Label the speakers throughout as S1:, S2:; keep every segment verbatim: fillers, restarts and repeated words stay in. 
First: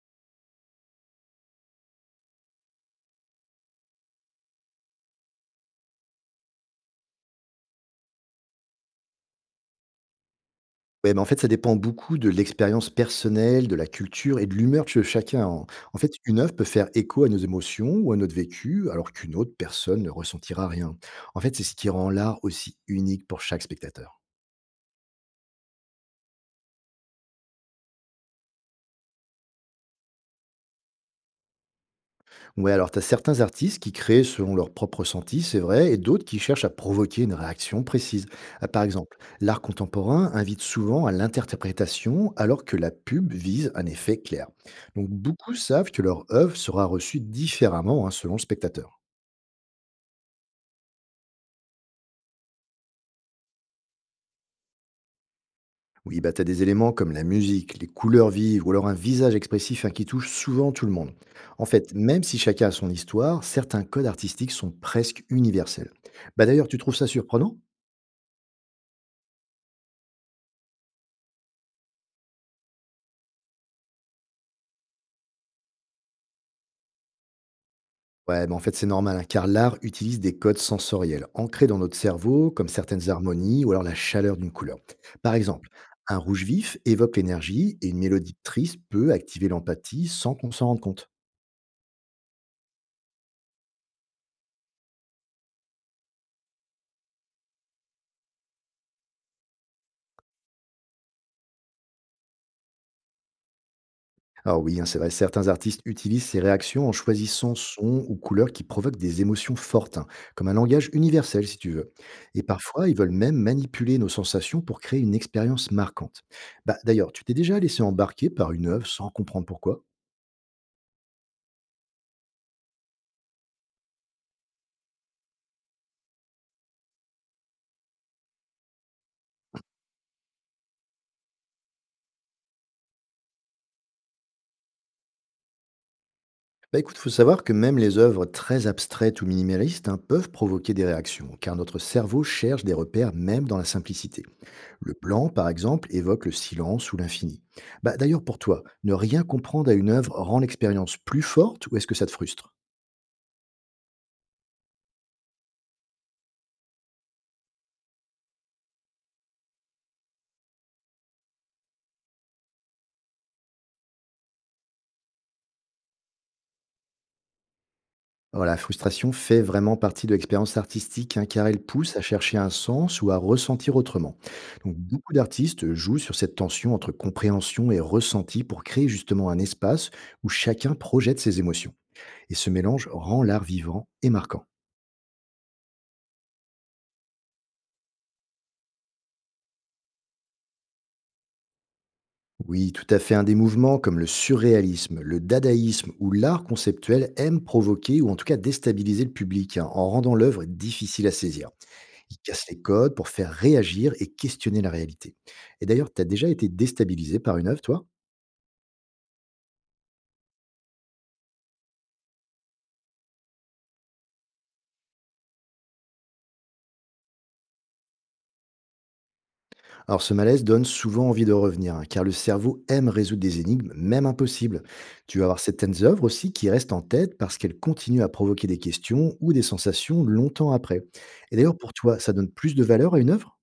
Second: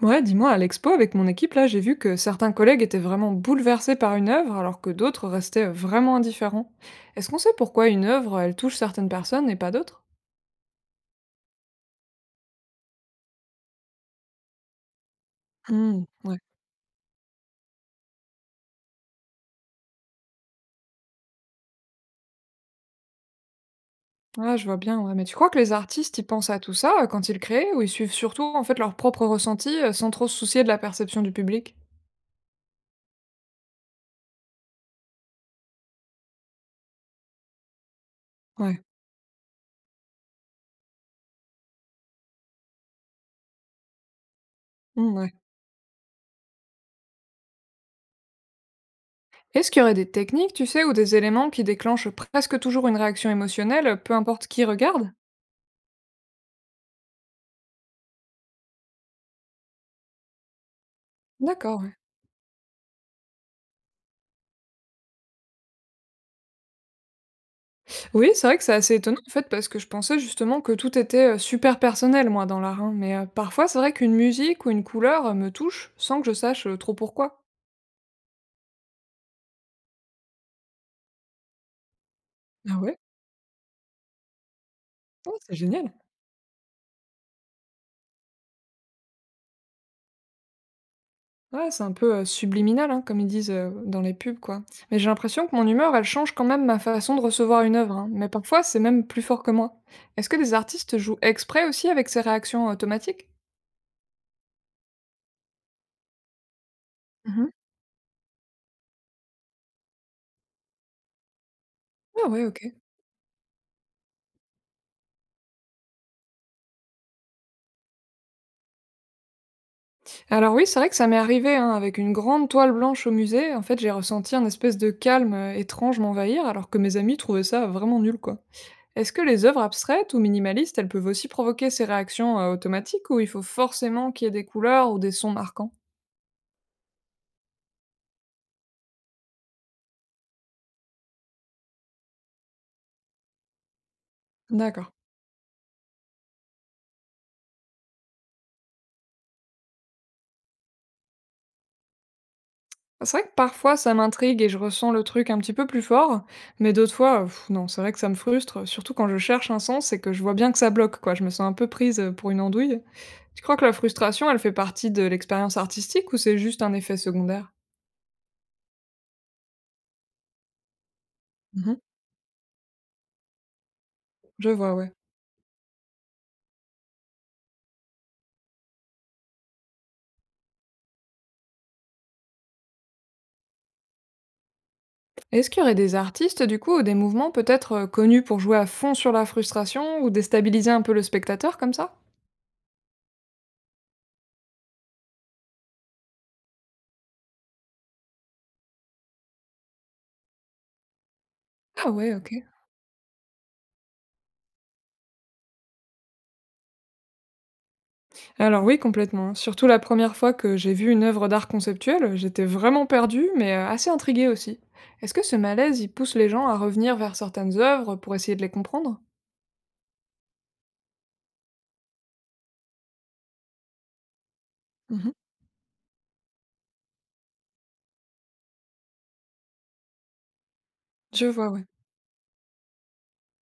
S1: Ouais, dis-moi, à l'expo, avec mon équipe, là, j'ai vu que certains collègues étaient vraiment bouleversés par une œuvre, alors que d'autres restaient euh, vraiment indifférents. Est-ce qu'on sait pourquoi une œuvre, elle touche certaines personnes et pas d'autres?
S2: Ouais, mais en fait, ça dépend beaucoup de l'expérience personnelle, de la culture et de l'humeur de chacun. En en
S1: Hmm,
S2: fait, une
S1: ouais.
S2: œuvre peut faire écho à nos émotions ou à notre vécu, alors qu'une autre personne ne ressentira rien. En fait, c'est ce qui rend l'art aussi unique pour chaque spectateur.
S1: Ah, je vois bien, ouais. Mais tu crois que les artistes, ils pensent à tout ça euh, quand ils créent, ou ils suivent surtout, en fait, leur propre ressenti, euh, sans trop se soucier de la perception du public?
S2: Ouais, alors tu as certains artistes qui créent selon leur propre ressenti, c'est vrai, et d'autres qui cherchent à provoquer une réaction précise. Ah, par
S1: Ouais.
S2: exemple, l'art contemporain invite souvent à l'interprétation, alors que la pub vise un effet clair. Donc,
S1: Hmm, ouais.
S2: beaucoup savent que leur œuvre sera reçue différemment, hein, selon le spectateur.
S1: Est-ce qu'il y aurait des techniques, tu sais, ou des éléments qui déclenchent presque toujours une réaction émotionnelle, peu importe qui regarde?
S2: Oui, bah, tu as des éléments comme la musique, les couleurs vives ou alors un visage expressif, hein, qui touche souvent tout le monde. En
S1: D'accord,
S2: fait,
S1: ouais.
S2: même si chacun a son histoire, certains codes artistiques sont presque universels. Bah, d'ailleurs, tu trouves ça surprenant?
S1: Oui, c'est vrai que c'est assez étonnant en fait parce que je pensais justement que tout était, heu, super personnel moi dans l'art, hein, mais, heu, parfois c'est vrai qu'une musique ou une couleur, heu, me touche sans que je sache, heu, trop pourquoi.
S2: Ouais, mais en fait, c'est normal, hein, car l'art utilise des codes sensoriels ancrés dans notre cerveau, comme
S1: Ah ouais?
S2: certaines harmonies ou alors la chaleur d'une couleur. Par
S1: Oh, c'est
S2: exemple,
S1: génial!
S2: un rouge vif évoque l'énergie et une mélodie triste peut activer l'empathie sans qu'on s'en rende compte.
S1: Ouais, c'est un peu, heu, subliminal, hein, comme ils disent, heu, dans les pubs, quoi. Mais j'ai l'impression que mon humeur, elle change quand même ma façon de recevoir une œuvre, hein, mais parfois c'est même plus fort que moi. Est-ce que les artistes jouent exprès aussi avec ces réactions automatiques?
S2: Alors oui, hein, c'est vrai, certains artistes utilisent ces réactions en
S1: Mmh.
S2: choisissant sons ou couleurs qui provoquent des émotions fortes, hein, comme un langage universel si tu veux.
S1: Ah
S2: Et
S1: ouais, OK.
S2: parfois, ils veulent même manipuler nos sensations pour créer une expérience marquante. Bah, d'ailleurs, tu t'es déjà laissé embarquer par une œuvre sans comprendre pourquoi?
S1: Alors oui, c'est vrai que ça m'est arrivé, hein, avec une grande toile blanche au musée. En fait, j'ai ressenti un espèce de calme euh, étrange m'envahir, alors que mes amis trouvaient ça vraiment nul, quoi. Est-ce que les œuvres abstraites ou minimalistes, elles peuvent aussi provoquer ces réactions euh, automatiques, ou il faut forcément qu'il y ait des couleurs ou des sons marquants?
S2: Bah écoute, faut savoir que même les œuvres très abstraites ou minimalistes, hein, peuvent provoquer des réactions, car notre cerveau cherche des repères même dans la simplicité.
S1: D'accord.
S2: Le plan, par exemple, évoque le silence ou l'infini. Bah, d'ailleurs, pour toi, ne rien comprendre à une œuvre rend l'expérience plus forte ou est-ce que ça te frustre?
S1: C'est vrai que parfois ça m'intrigue et je ressens le truc un petit peu plus fort, mais d'autres fois, euh, pff, non, c'est vrai que ça me frustre, surtout quand je cherche un sens et que je vois bien que ça bloque, quoi. Je me sens un peu prise euh, pour une andouille. Tu crois que la frustration, elle fait partie de l'expérience artistique ou c'est juste un effet secondaire?
S2: Alors, la frustration fait vraiment partie de l'expérience artistique, hein, car elle
S1: Mhm.
S2: pousse à chercher un sens ou à ressentir autrement.
S1: Je vois,
S2: Donc,
S1: ouais.
S2: beaucoup d'artistes jouent sur cette tension entre compréhension et ressenti pour créer justement un espace où chacun projette ses émotions. Et ce mélange rend l'art vivant et marquant.
S1: Est-ce qu'il y aurait des artistes, du coup, ou des mouvements peut-être euh, connus pour jouer à fond sur la frustration ou déstabiliser un peu le spectateur comme ça?
S2: Oui, tout à fait. Un des mouvements comme le surréalisme, le dadaïsme ou l'art conceptuel aime provoquer ou en tout cas déstabiliser le public, hein, en rendant l'œuvre difficile à saisir.
S1: Ah ouais,
S2: Ils
S1: ok.
S2: cassent les codes pour faire réagir et questionner la réalité. Et d'ailleurs, tu as déjà été déstabilisé par une œuvre, toi?
S1: Alors oui, complètement. Surtout la première fois que j'ai vu une œuvre d'art conceptuel, j'étais vraiment perdue, mais euh, assez intriguée aussi. Est-ce que ce malaise, il pousse les gens à revenir vers certaines œuvres pour essayer de les comprendre?
S2: Alors ce malaise donne souvent envie de revenir, hein, car le cerveau aime résoudre des énigmes, même impossibles.
S1: Mhm.
S2: Tu vas avoir certaines œuvres aussi qui restent en tête parce qu'elles continuent à provoquer des questions ou des sensations longtemps après.
S1: Je
S2: Et
S1: vois,
S2: d'ailleurs,
S1: ouais.
S2: pour toi, ça donne plus de valeur à une œuvre?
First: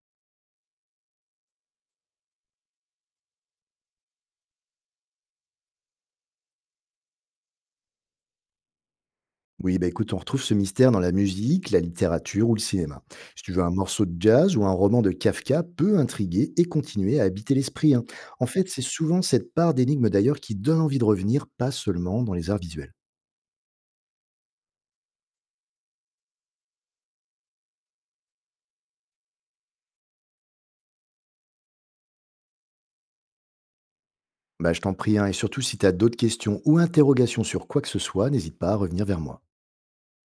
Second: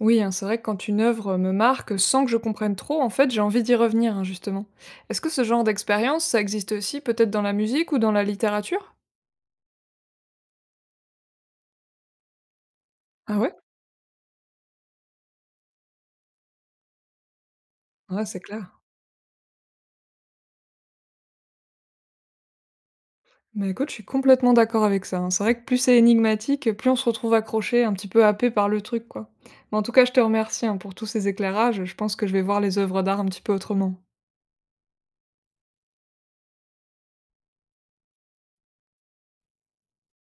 S1: Oui, hein, c'est vrai que quand une œuvre me marque sans que je comprenne trop, en fait, j'ai envie d'y revenir, hein, justement. Est-ce que ce genre d'expérience, ça existe aussi peut-être dans la musique ou dans la littérature?
S2: Oui, bah, écoute, on retrouve ce mystère dans la musique, la littérature ou le cinéma.
S1: Ah
S2: Si tu
S1: ouais?
S2: veux, un morceau de jazz ou un roman de Kafka peut intriguer et continuer à habiter l'esprit, hein.
S1: Ouais, c'est
S2: En
S1: clair.
S2: fait, c'est souvent cette part d'énigme d'ailleurs qui donne envie de revenir, pas seulement dans les arts visuels.
S1: Bah, écoute, je suis complètement d'accord avec ça, hein. C'est vrai que plus c'est énigmatique, plus on se retrouve accroché, un petit peu happé par le truc, quoi. Mais en tout cas, je te remercie, hein, pour tous ces éclairages. Je pense que je vais voir les œuvres d'art un petit peu autrement.
S2: Bah, je t'en prie, hein, et surtout si tu as d'autres questions ou interrogations sur quoi que ce soit, n'hésite pas à revenir vers moi.